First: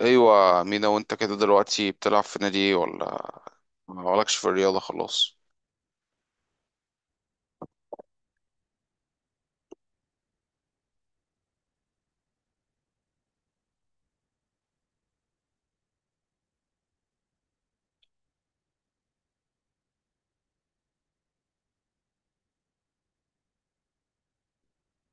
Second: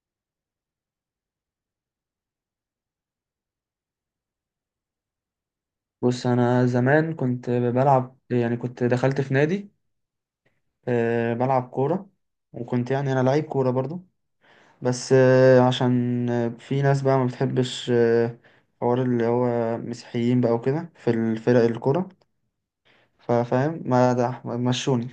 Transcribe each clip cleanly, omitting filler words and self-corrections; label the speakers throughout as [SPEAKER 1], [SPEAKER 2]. [SPEAKER 1] ايوه مينا، وانت كده دلوقتي بتلعب في نادي ايه؟ ولا مالكش في الرياضه خلاص؟
[SPEAKER 2] بص، انا زمان كنت بلعب، يعني كنت دخلت في نادي، بلعب كوره. وكنت يعني انا لعيب كوره برضو، بس عشان في ناس بقى ما بتحبش، حوار اللي هو مسيحيين بقى وكده في الفرق الكوره. ففاهم، ما ده ما مشوني.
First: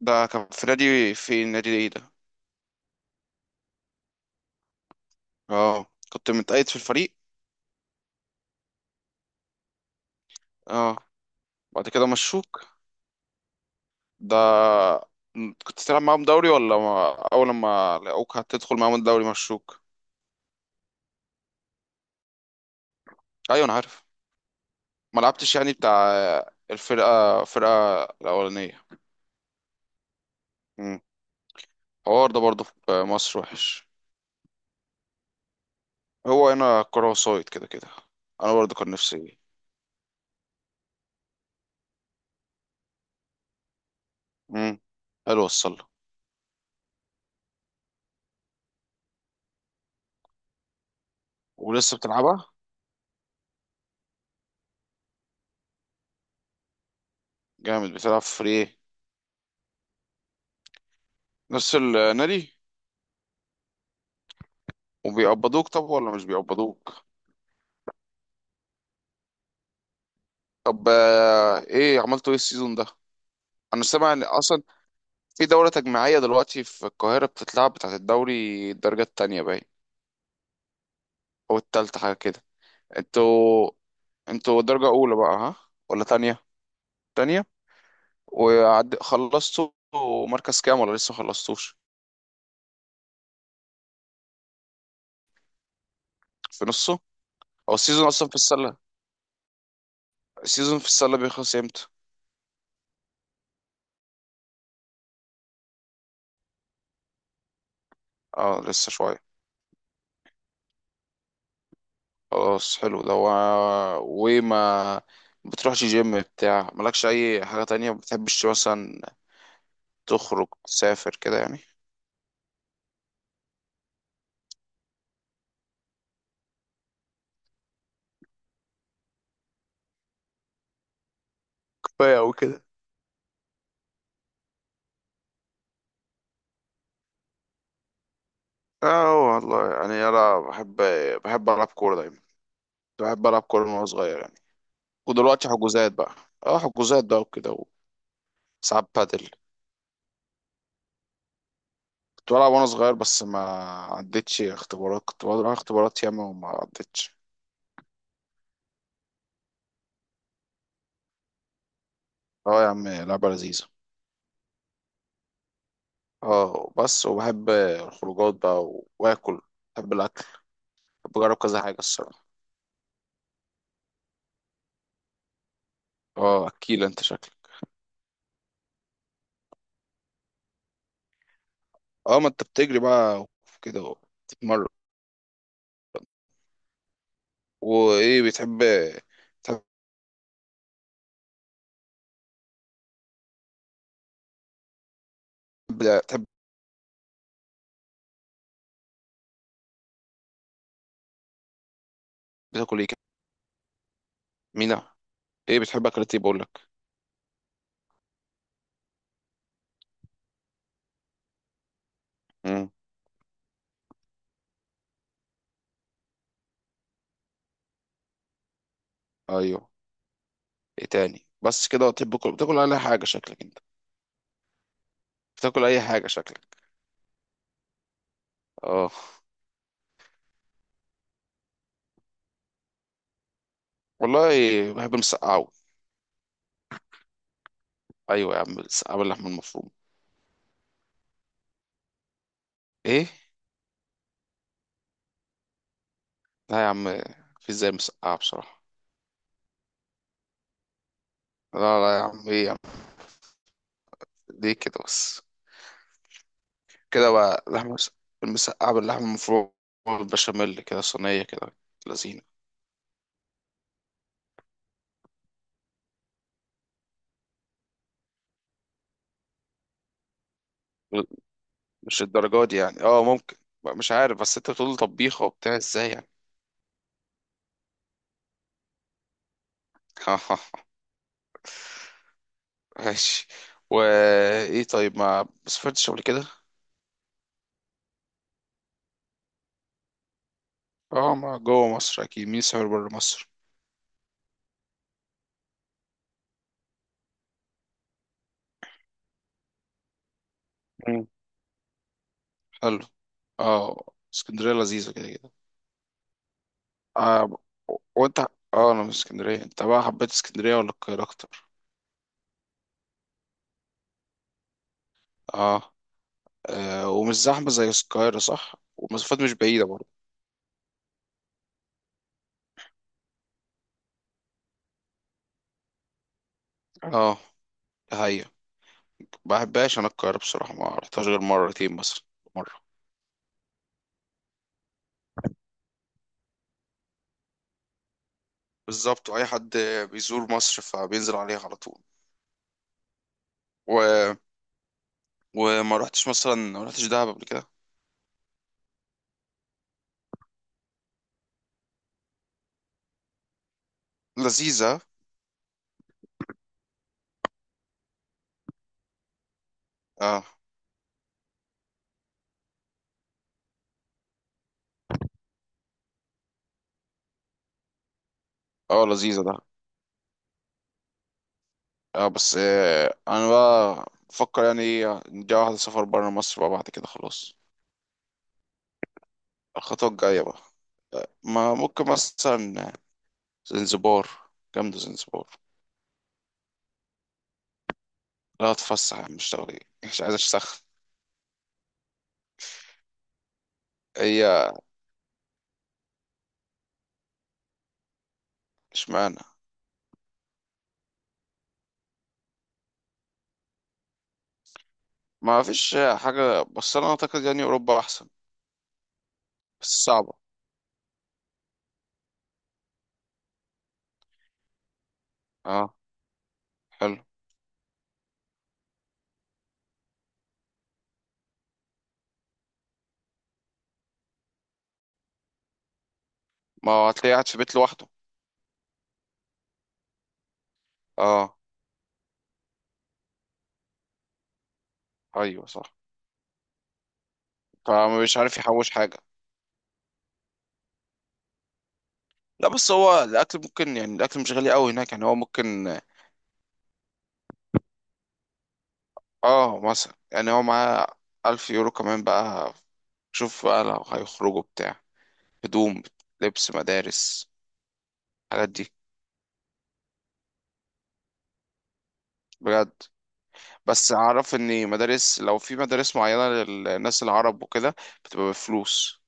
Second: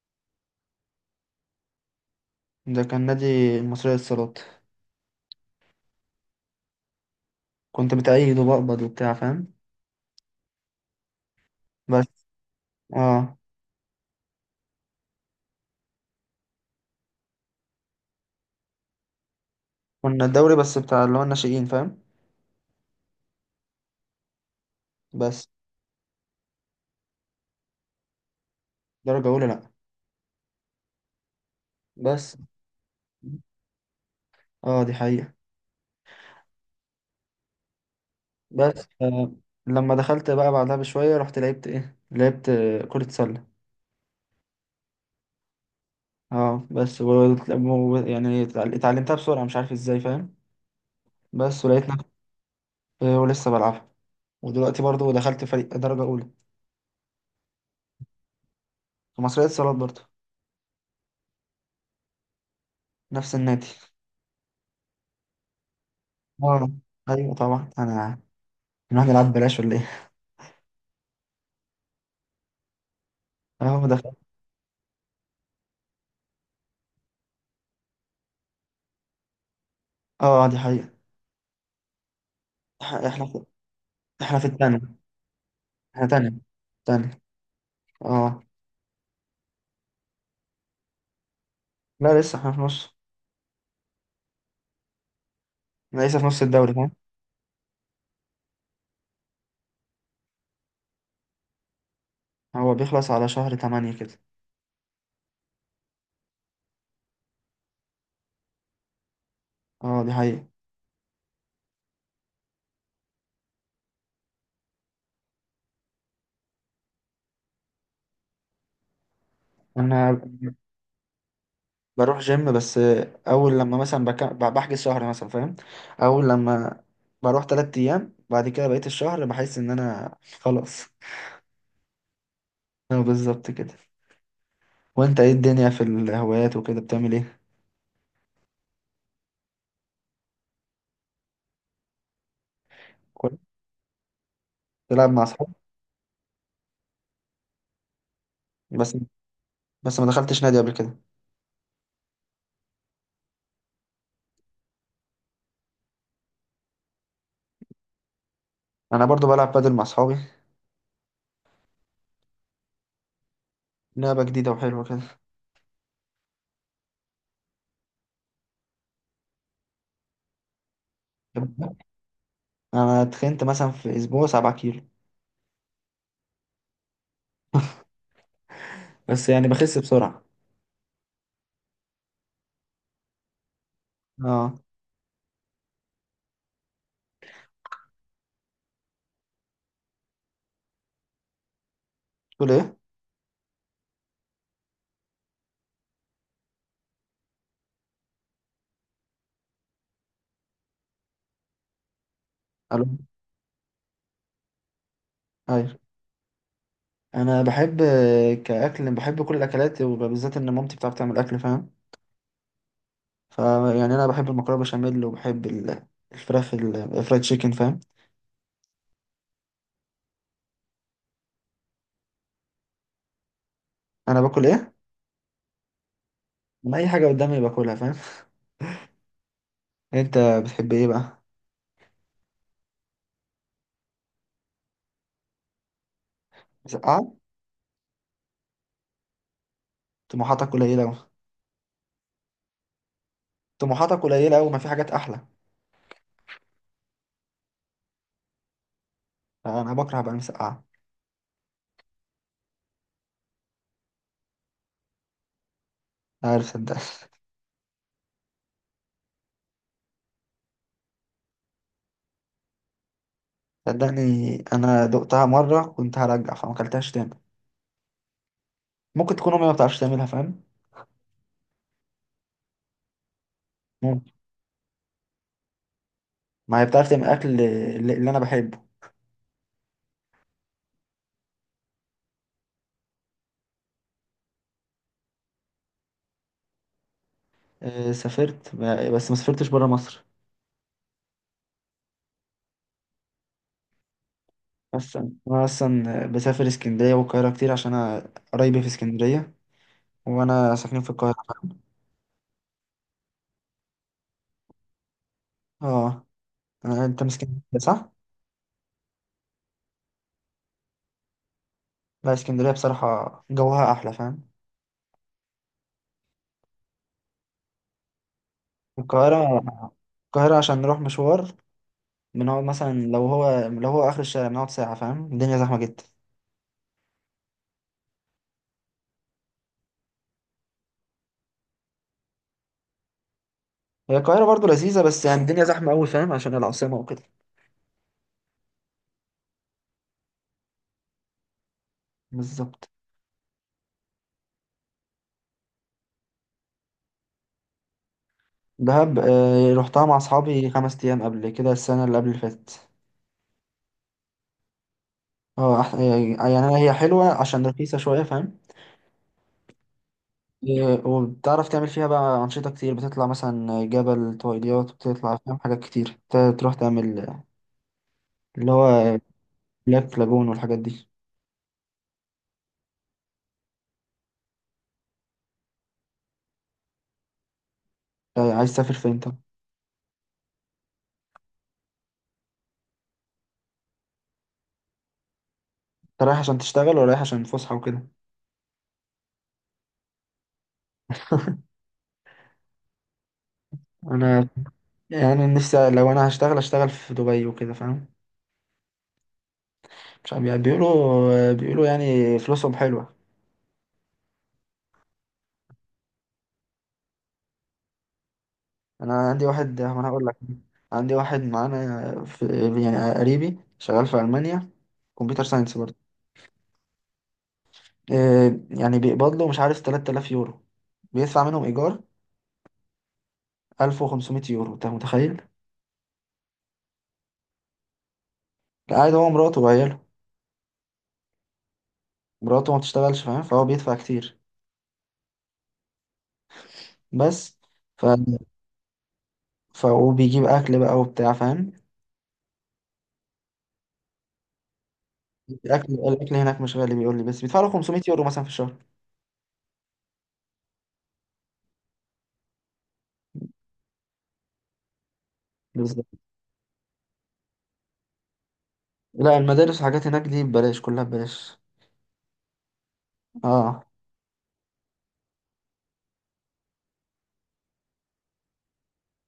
[SPEAKER 1] ده كان في نادي، في نادي ايه ده؟
[SPEAKER 2] ده كان نادي المصرية للصالات.
[SPEAKER 1] اه. كنت متقيد في الفريق؟
[SPEAKER 2] كنت بتأيد وبقبض وبتاع فاهم.
[SPEAKER 1] اه. بعد كده
[SPEAKER 2] بس.
[SPEAKER 1] مشوك؟
[SPEAKER 2] اه.
[SPEAKER 1] ده كنت تلعب معاهم دوري ولا ما... اول ما لقوك هتدخل معاهم الدوري مشوك؟
[SPEAKER 2] كنا الدوري بس بتاع اللي هو الناشئين فاهم.
[SPEAKER 1] ايوه انا عارف. ما
[SPEAKER 2] بس.
[SPEAKER 1] لعبتش يعني بتاع الفرقه الاولانيه؟
[SPEAKER 2] درجة أولى لأ.
[SPEAKER 1] امم الحوار
[SPEAKER 2] بس.
[SPEAKER 1] ده برضه في مصر وحش.
[SPEAKER 2] اه، دي حقيقة.
[SPEAKER 1] هو هنا كرة وسايد كده كده. انا برضه
[SPEAKER 2] بس
[SPEAKER 1] كان نفسي.
[SPEAKER 2] لما دخلت بقى بعدها بشوية، رحت لعبت لعبت كرة سلة.
[SPEAKER 1] امم حلو، وصل.
[SPEAKER 2] اه بس يعني اتعلمتها بسرعة، مش عارف ازاي فاهم. بس ولقيت
[SPEAKER 1] ولسه
[SPEAKER 2] نفسي.
[SPEAKER 1] بتلعبها؟
[SPEAKER 2] ولسه بلعبها. ودلوقتي برضو دخلت فريق درجة أولى
[SPEAKER 1] جامد. بتلعب فري ايه؟
[SPEAKER 2] في مصرية اتصالات برضو.
[SPEAKER 1] نفس النادي.
[SPEAKER 2] نفس النادي.
[SPEAKER 1] وبيقبضوك طب ولا مش
[SPEAKER 2] اه،
[SPEAKER 1] بيقبضوك؟
[SPEAKER 2] ايوه طبعا انا نروح نلعب بلاش ولا ايه.
[SPEAKER 1] طب ايه عملتوا ايه السيزون ده؟
[SPEAKER 2] اه،
[SPEAKER 1] انا
[SPEAKER 2] ما
[SPEAKER 1] سامع
[SPEAKER 2] دخلت.
[SPEAKER 1] ان اصلا في دورة تجميعية دلوقتي في القاهرة بتتلعب، بتاعت الدوري الدرجة التانية باين،
[SPEAKER 2] اه، دي حقيقة.
[SPEAKER 1] او التالتة حاجة كده.
[SPEAKER 2] إح- احنا في...
[SPEAKER 1] انتوا،
[SPEAKER 2] احنا في
[SPEAKER 1] انتوا
[SPEAKER 2] التانية.
[SPEAKER 1] درجة أولى بقى ها ولا
[SPEAKER 2] احنا تانية.
[SPEAKER 1] تانية؟
[SPEAKER 2] تانية.
[SPEAKER 1] تانية.
[SPEAKER 2] اه.
[SPEAKER 1] وعد خلصتوا مركز كام ولا لسه خلصتوش؟
[SPEAKER 2] لا، لسه احنا في نص. أنا لسه في نص
[SPEAKER 1] في
[SPEAKER 2] الدوري فاهم.
[SPEAKER 1] نصه. هو السيزون أصلا في السلة، السيزون في السلة بيخلص امتى؟
[SPEAKER 2] هو بيخلص على شهر 8 كده.
[SPEAKER 1] اه لسه شوية.
[SPEAKER 2] اه، دي حقيقة.
[SPEAKER 1] خلاص حلو. ده و... وما بتروحش جيم؟ بتاع مالكش أي حاجة تانية ما بتحبش مثلا
[SPEAKER 2] انا
[SPEAKER 1] تخرج تسافر كده يعني؟
[SPEAKER 2] بروح جيم بس. اول لما مثلا بحجز شهر مثلا فاهم. اول لما بروح 3 ايام، بعد كده بقيت الشهر بحس ان انا خلاص.
[SPEAKER 1] كفايه او كده.
[SPEAKER 2] اه بالظبط كده. وانت ايه الدنيا في الهوايات وكده، بتعمل ايه؟
[SPEAKER 1] اه والله يعني انا بحب، بحب العب كوره دايما. كنت بحب
[SPEAKER 2] كويس.
[SPEAKER 1] العب كوره من وانا صغير يعني.
[SPEAKER 2] تلعب مع
[SPEAKER 1] ودلوقتي
[SPEAKER 2] اصحابك.
[SPEAKER 1] حجوزات بقى. اه حجوزات بقى وكده، وساعات
[SPEAKER 2] بس
[SPEAKER 1] بادل.
[SPEAKER 2] بس ما دخلتش نادي قبل كده.
[SPEAKER 1] كنت بلعب وانا صغير بس ما عدتش اختبارات. كنت بقعد ألعب اختبارات ياما وما عدتش.
[SPEAKER 2] انا برضو بلعب بادل مع اصحابي.
[SPEAKER 1] اه يا عم، لعبة لذيذة.
[SPEAKER 2] لعبة جديدة وحلوة كده.
[SPEAKER 1] اه بس وبحب الخروجات بقى واكل. بحب الاكل. بحب اجرب كذا حاجة الصراحة.
[SPEAKER 2] انا اتخنت مثلا في اسبوع 7 كيلو.
[SPEAKER 1] اه اكيل انت شكلك.
[SPEAKER 2] بس يعني بخس بسرعة.
[SPEAKER 1] اه ما انت بتجري بقى كده
[SPEAKER 2] اه.
[SPEAKER 1] وتتمرن. وايه بتحب؟ تحب
[SPEAKER 2] تقول ايه؟
[SPEAKER 1] تحب تاكل
[SPEAKER 2] الو.
[SPEAKER 1] ايه كده؟ مينا، ايه
[SPEAKER 2] ايوه،
[SPEAKER 1] بتحب؟ اكلات ايه بقول لك؟
[SPEAKER 2] انا بحب. بحب كل الاكلات، وبالذات ان مامتي بتعرف تعمل اكل فاهم.
[SPEAKER 1] امم
[SPEAKER 2] فيعني انا بحب المكرونه بشاميل، وبحب الفراخ، الفرايد تشيكن فاهم.
[SPEAKER 1] ايوه. ايه تاني بس كده؟ بتحب تاكل، بتاكل اي حاجة شكلك انت؟
[SPEAKER 2] انا باكل ايه؟
[SPEAKER 1] بتاكل اي حاجة شكلك؟
[SPEAKER 2] انا اي حاجه قدامي باكلها فاهم.
[SPEAKER 1] اه
[SPEAKER 2] انت بتحب ايه بقى؟
[SPEAKER 1] والله. بحب المسقعة أوي.
[SPEAKER 2] مسقعه؟
[SPEAKER 1] أيوة يا عم، المسقعة باللحمة المفرومة.
[SPEAKER 2] طموحاتك قليله أوي.
[SPEAKER 1] إيه؟
[SPEAKER 2] طموحاتك قليله أوي، ما في حاجات احلى؟
[SPEAKER 1] لا يا عم، في زي مسقعة بصراحة.
[SPEAKER 2] انا بكره بقى المسقعه.
[SPEAKER 1] لا لا يا عم، إيه يا عم، ليه كده بس؟
[SPEAKER 2] عارف، صدقني.
[SPEAKER 1] كده بقى. المسقعة باللحمة المفرومة والبشاميل كده، صينية كده، لذينة.
[SPEAKER 2] صدقني، انا دقتها مره كنت هرجع، فما اكلتهاش تاني. ممكن تكون امي ما بتعرفش تعملها فاهم.
[SPEAKER 1] مش الدرجة دي يعني، اه ممكن. بقى، مش
[SPEAKER 2] ممكن.
[SPEAKER 1] عارف، بس انت بتقول طبيخة وبتاع ازاي يعني.
[SPEAKER 2] ما هي بتعرف تعمل اكل اللي انا بحبه.
[SPEAKER 1] ها ماشي. وايه طيب، ما سافرتش قبل كده؟
[SPEAKER 2] سافرت بس ما سافرتش برا مصر.
[SPEAKER 1] اه ما جوه مصر اكيد. مين سافر بره مصر؟
[SPEAKER 2] بس انا اصلا بسافر اسكندريه والقاهره كتير، عشان انا قرايبي في اسكندريه، وانا ساكنين في
[SPEAKER 1] مم.
[SPEAKER 2] القاهره.
[SPEAKER 1] حلو. اه. اسكندرية لذيذة كده كده.
[SPEAKER 2] اه. انت من
[SPEAKER 1] آه.
[SPEAKER 2] اسكندريه صح؟
[SPEAKER 1] وانت؟ اه انا من اسكندريه. انت بقى حبيت اسكندريه ولا القاهره اكتر؟
[SPEAKER 2] لا، اسكندريه بصراحه جوها احلى فاهم.
[SPEAKER 1] اه، آه. ومش زحمه زي القاهره صح؟
[SPEAKER 2] القاهره.
[SPEAKER 1] ومسافات مش بعيده برضه.
[SPEAKER 2] القاهره عشان نروح مشوار، بنقعد مثلا لو هو لو هو اخر الشارع بنقعد ساعه فاهم. الدنيا زحمه جدا.
[SPEAKER 1] اه. ده هي، ما بحبهاش انا القاهره بصراحه. ما رحتهاش غير مرتين مثلا، مره.
[SPEAKER 2] هي القاهره برضو لذيذه، بس يعني الدنيا زحمه قوي فاهم، عشان العاصمه وكده.
[SPEAKER 1] بالظبط. واي حد بيزور مصر فبينزل عليها على طول.
[SPEAKER 2] بالظبط.
[SPEAKER 1] و... وما رحتش مثلا، ما رحتش دهب قبل كده؟
[SPEAKER 2] دهب رحتها مع اصحابي 5 ايام قبل كده، السنه اللي قبل اللي فاتت.
[SPEAKER 1] لذيذه.
[SPEAKER 2] اه. يعني أنا، هي حلوة عشان رخيصة شوية فاهم.
[SPEAKER 1] اه.
[SPEAKER 2] وبتعرف تعمل فيها بقى أنشطة كتير. بتطلع مثلا جبل طويليات، بتطلع فاهم حاجات كتير تروح تعمل، اللي
[SPEAKER 1] اه
[SPEAKER 2] هو
[SPEAKER 1] لذيذه ده.
[SPEAKER 2] بلاك لاجون والحاجات دي.
[SPEAKER 1] اه بس انا بقى بفكر يعني نجي واحده سفر بره مصر بقى بعد كده خلاص.
[SPEAKER 2] عايز تسافر فين انت؟ انت
[SPEAKER 1] الخطوه الجايه بقى. ما ممكن مثلا زنزبار. جامدة زنزبار.
[SPEAKER 2] رايح عشان تشتغل ولا رايح عشان فسحة وكده؟
[SPEAKER 1] لا هتفسح مش تغريب، مش عايز اشتغل. هي.
[SPEAKER 2] أنا، يعني نفسي لو أنا هشتغل أشتغل في دبي وكده فاهم.
[SPEAKER 1] اشمعنى؟
[SPEAKER 2] مش عارف، يعني بيقولوا يعني فلوسهم حلوة.
[SPEAKER 1] ما فيش حاجة، بس انا اعتقد يعني اوروبا احسن.
[SPEAKER 2] انا عندي واحد، ما
[SPEAKER 1] بس
[SPEAKER 2] انا هقول
[SPEAKER 1] صعبة.
[SPEAKER 2] لك. عندي واحد معانا في، يعني قريبي، شغال في المانيا. كمبيوتر ساينس
[SPEAKER 1] اه
[SPEAKER 2] برضه.
[SPEAKER 1] حلو.
[SPEAKER 2] يعني بيقبض له مش عارف 3000 يورو. بيدفع منهم ايجار 1500 يورو، انت متخيل.
[SPEAKER 1] ما هو هتلاقيه قاعد في بيت لوحده.
[SPEAKER 2] قاعد هو، مراته وعياله.
[SPEAKER 1] اه.
[SPEAKER 2] مراته ما بتشتغلش فاهم، فهو بيدفع كتير.
[SPEAKER 1] ايوه صح.
[SPEAKER 2] بس ف...
[SPEAKER 1] فمش عارف يحوش حاجة.
[SPEAKER 2] وبيجيب اكل بقى وبتاع فاهم.
[SPEAKER 1] لا بس هو الاكل ممكن يعني، الاكل مش غالي قوي هناك يعني، هو
[SPEAKER 2] الاكل
[SPEAKER 1] ممكن.
[SPEAKER 2] الاكل هناك مش غالي، بيقول لي بس بيدفع له 500 يورو مثلا في الشهر.
[SPEAKER 1] اه مثلا، يعني هو معاه الف يورو كمان بقى. شوف بقى لو هيخرجوا بتاع، هدوم،
[SPEAKER 2] بالظبط.
[SPEAKER 1] لبس مدارس، الحاجات دي.
[SPEAKER 2] لا، المدارس والحاجات هناك دي ببلاش، كلها ببلاش.
[SPEAKER 1] بجد.
[SPEAKER 2] اه،
[SPEAKER 1] بس اعرف ان مدارس، لو في مدارس معينة للناس العرب وكده، بتبقى بفلوس.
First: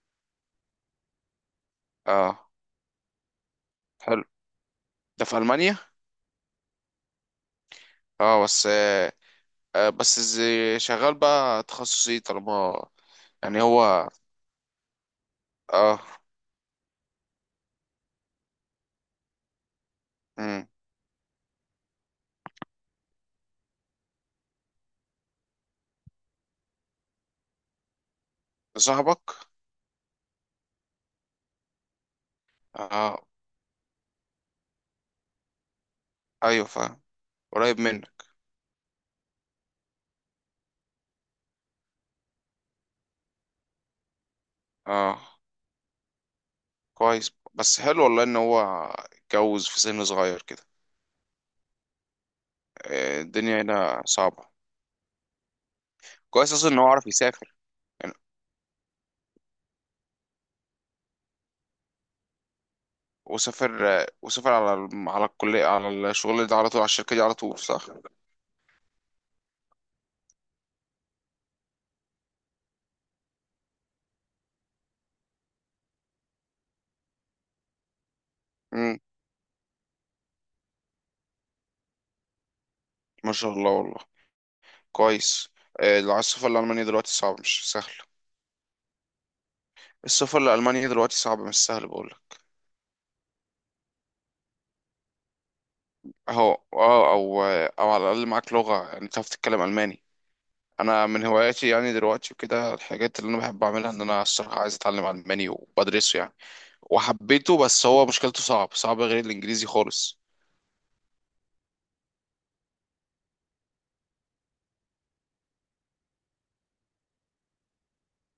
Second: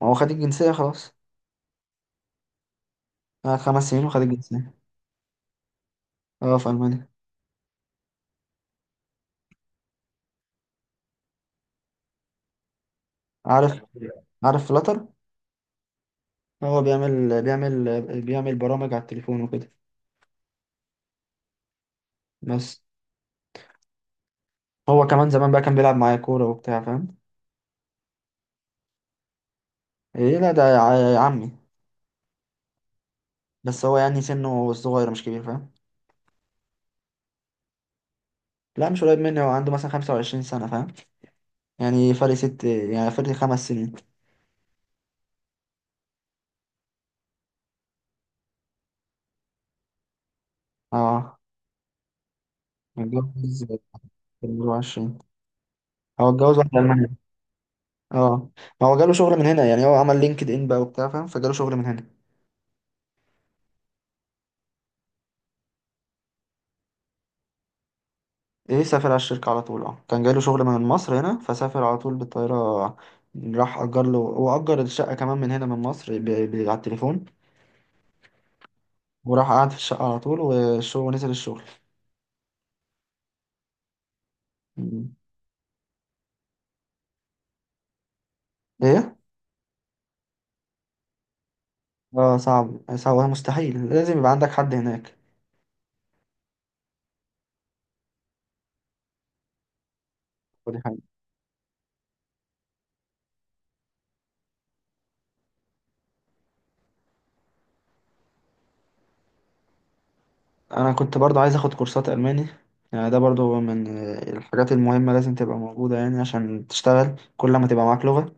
[SPEAKER 2] ما هو خد الجنسية خلاص.
[SPEAKER 1] اه.
[SPEAKER 2] آه، 5 سنين وخد
[SPEAKER 1] حلو.
[SPEAKER 2] الجنسية.
[SPEAKER 1] ده في المانيا؟
[SPEAKER 2] اه، في ألمانيا.
[SPEAKER 1] اه بس بس شغال بقى تخصصي طالما، يعني
[SPEAKER 2] عارف.
[SPEAKER 1] هو.
[SPEAKER 2] عارف فلاتر؟
[SPEAKER 1] اه.
[SPEAKER 2] هو بيعمل برامج على التليفون وكده.
[SPEAKER 1] امم
[SPEAKER 2] بس. هو كمان زمان بقى كان بيلعب معايا كورة وبتاع فاهم.
[SPEAKER 1] صاحبك؟
[SPEAKER 2] ايه لا، ده عمي.
[SPEAKER 1] اه.
[SPEAKER 2] بس هو يعني سنه صغير مش كبير فاهم.
[SPEAKER 1] ايوه فاهم. قريب منك.
[SPEAKER 2] لا، مش قريب مني. هو عنده مثلا 25 سنة فاهم، يعني فرق ست، يعني فرق 5 سنين.
[SPEAKER 1] اه كويس. بس حلو والله ان هو اتجوز في سن صغير كده.
[SPEAKER 2] اه،
[SPEAKER 1] الدنيا
[SPEAKER 2] متجوز في
[SPEAKER 1] هنا صعبة.
[SPEAKER 2] 24. هو
[SPEAKER 1] كويس
[SPEAKER 2] اتجوز
[SPEAKER 1] اصلا ان
[SPEAKER 2] واحدة
[SPEAKER 1] هو عارف
[SPEAKER 2] ألمانية.
[SPEAKER 1] يسافر يعني.
[SPEAKER 2] اه ما هو جاله شغل من هنا. يعني هو عمل لينكد إن بقى وبتاع فاهم، فجاله شغل من هنا.
[SPEAKER 1] وسافر، وسافر على على الكلية، على الشغل ده على طول، على الشركة دي على طول صح؟
[SPEAKER 2] ايه، سافر على الشركة على طول. اه كان جايله شغل من مصر هنا، فسافر على طول بالطيارة. راح أجر له، وأجر الشقة كمان من هنا من مصر على التليفون.
[SPEAKER 1] امم.
[SPEAKER 2] وراح قعد في الشقة على طول، والشغل، ونزل الشغل.
[SPEAKER 1] ما شاء الله والله.
[SPEAKER 2] مم.
[SPEAKER 1] كويس. لو عايز السفر لألمانيا دلوقتي صعب مش سهل.
[SPEAKER 2] ايه.
[SPEAKER 1] السفر لألمانيا دلوقتي صعب مش سهل بقولك.
[SPEAKER 2] اه، صعب صعب مستحيل، لازم يبقى عندك حد هناك.
[SPEAKER 1] أهو أه. أو أو على الأقل معاك لغة، يعني تعرف تتكلم ألماني.
[SPEAKER 2] ودي حاجة.
[SPEAKER 1] أنا من هواياتي يعني دلوقتي وكده، الحاجات اللي أنا بحب أعملها، إن أنا الصراحة عايز أتعلم ألماني وبدرسه يعني. وحبيته، بس هو مشكلته صعب، صعب غير الإنجليزي خالص.
[SPEAKER 2] أنا كنت برضو عايز أخد كورسات ألماني. يعني ده برضو من الحاجات المهمة، لازم تبقى موجودة يعني عشان تشتغل. كل ما تبقى معاك لغة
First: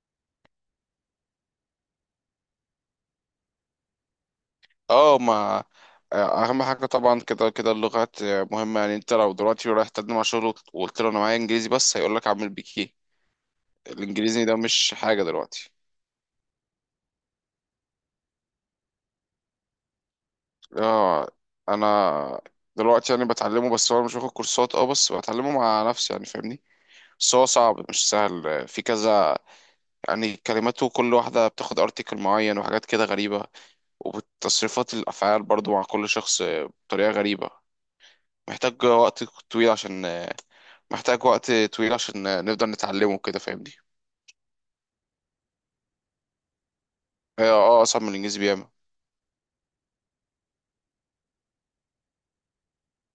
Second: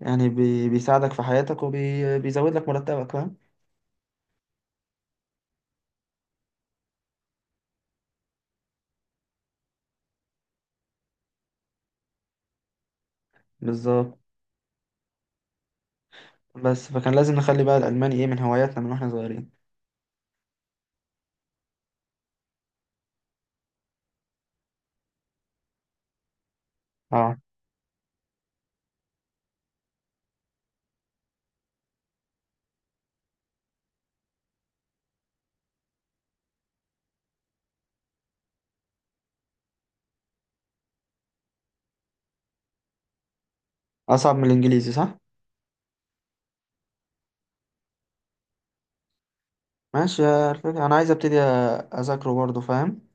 [SPEAKER 2] يعني بيساعدك في حياتك، وبيزود لك مرتبك فاهم.
[SPEAKER 1] اه ما اهم حاجه طبعا كده كده اللغات مهمه. يعني انت لو دلوقتي رايح تقدم على شغل وقلت له انا معايا انجليزي بس، هيقول لك اعمل بيك ايه؟
[SPEAKER 2] بالظبط.
[SPEAKER 1] الانجليزي ده مش حاجه دلوقتي.
[SPEAKER 2] بس فكان لازم نخلي بقى الألماني من هواياتنا من واحنا صغيرين.
[SPEAKER 1] اه انا دلوقتي يعني بتعلمه، بس هو أنا مش واخد كورسات، اه بس بتعلمه مع نفسي يعني فاهمني. بس
[SPEAKER 2] اه،
[SPEAKER 1] هو صعب مش سهل في كذا يعني. كلماته كل واحده بتاخد ارتكل معين وحاجات كده غريبه. وتصريفات الافعال برضو مع كل شخص بطريقه غريبه. محتاج وقت طويل عشان آه، محتاج وقت طويل عشان نقدر نتعلمه كده فاهمني.
[SPEAKER 2] أصعب من الإنجليزي صح؟
[SPEAKER 1] اه اصعب من الانجليزي بياما.
[SPEAKER 2] ماشي. يا الفكرة أنا عايز أبتدي أذاكره برضه فاهم؟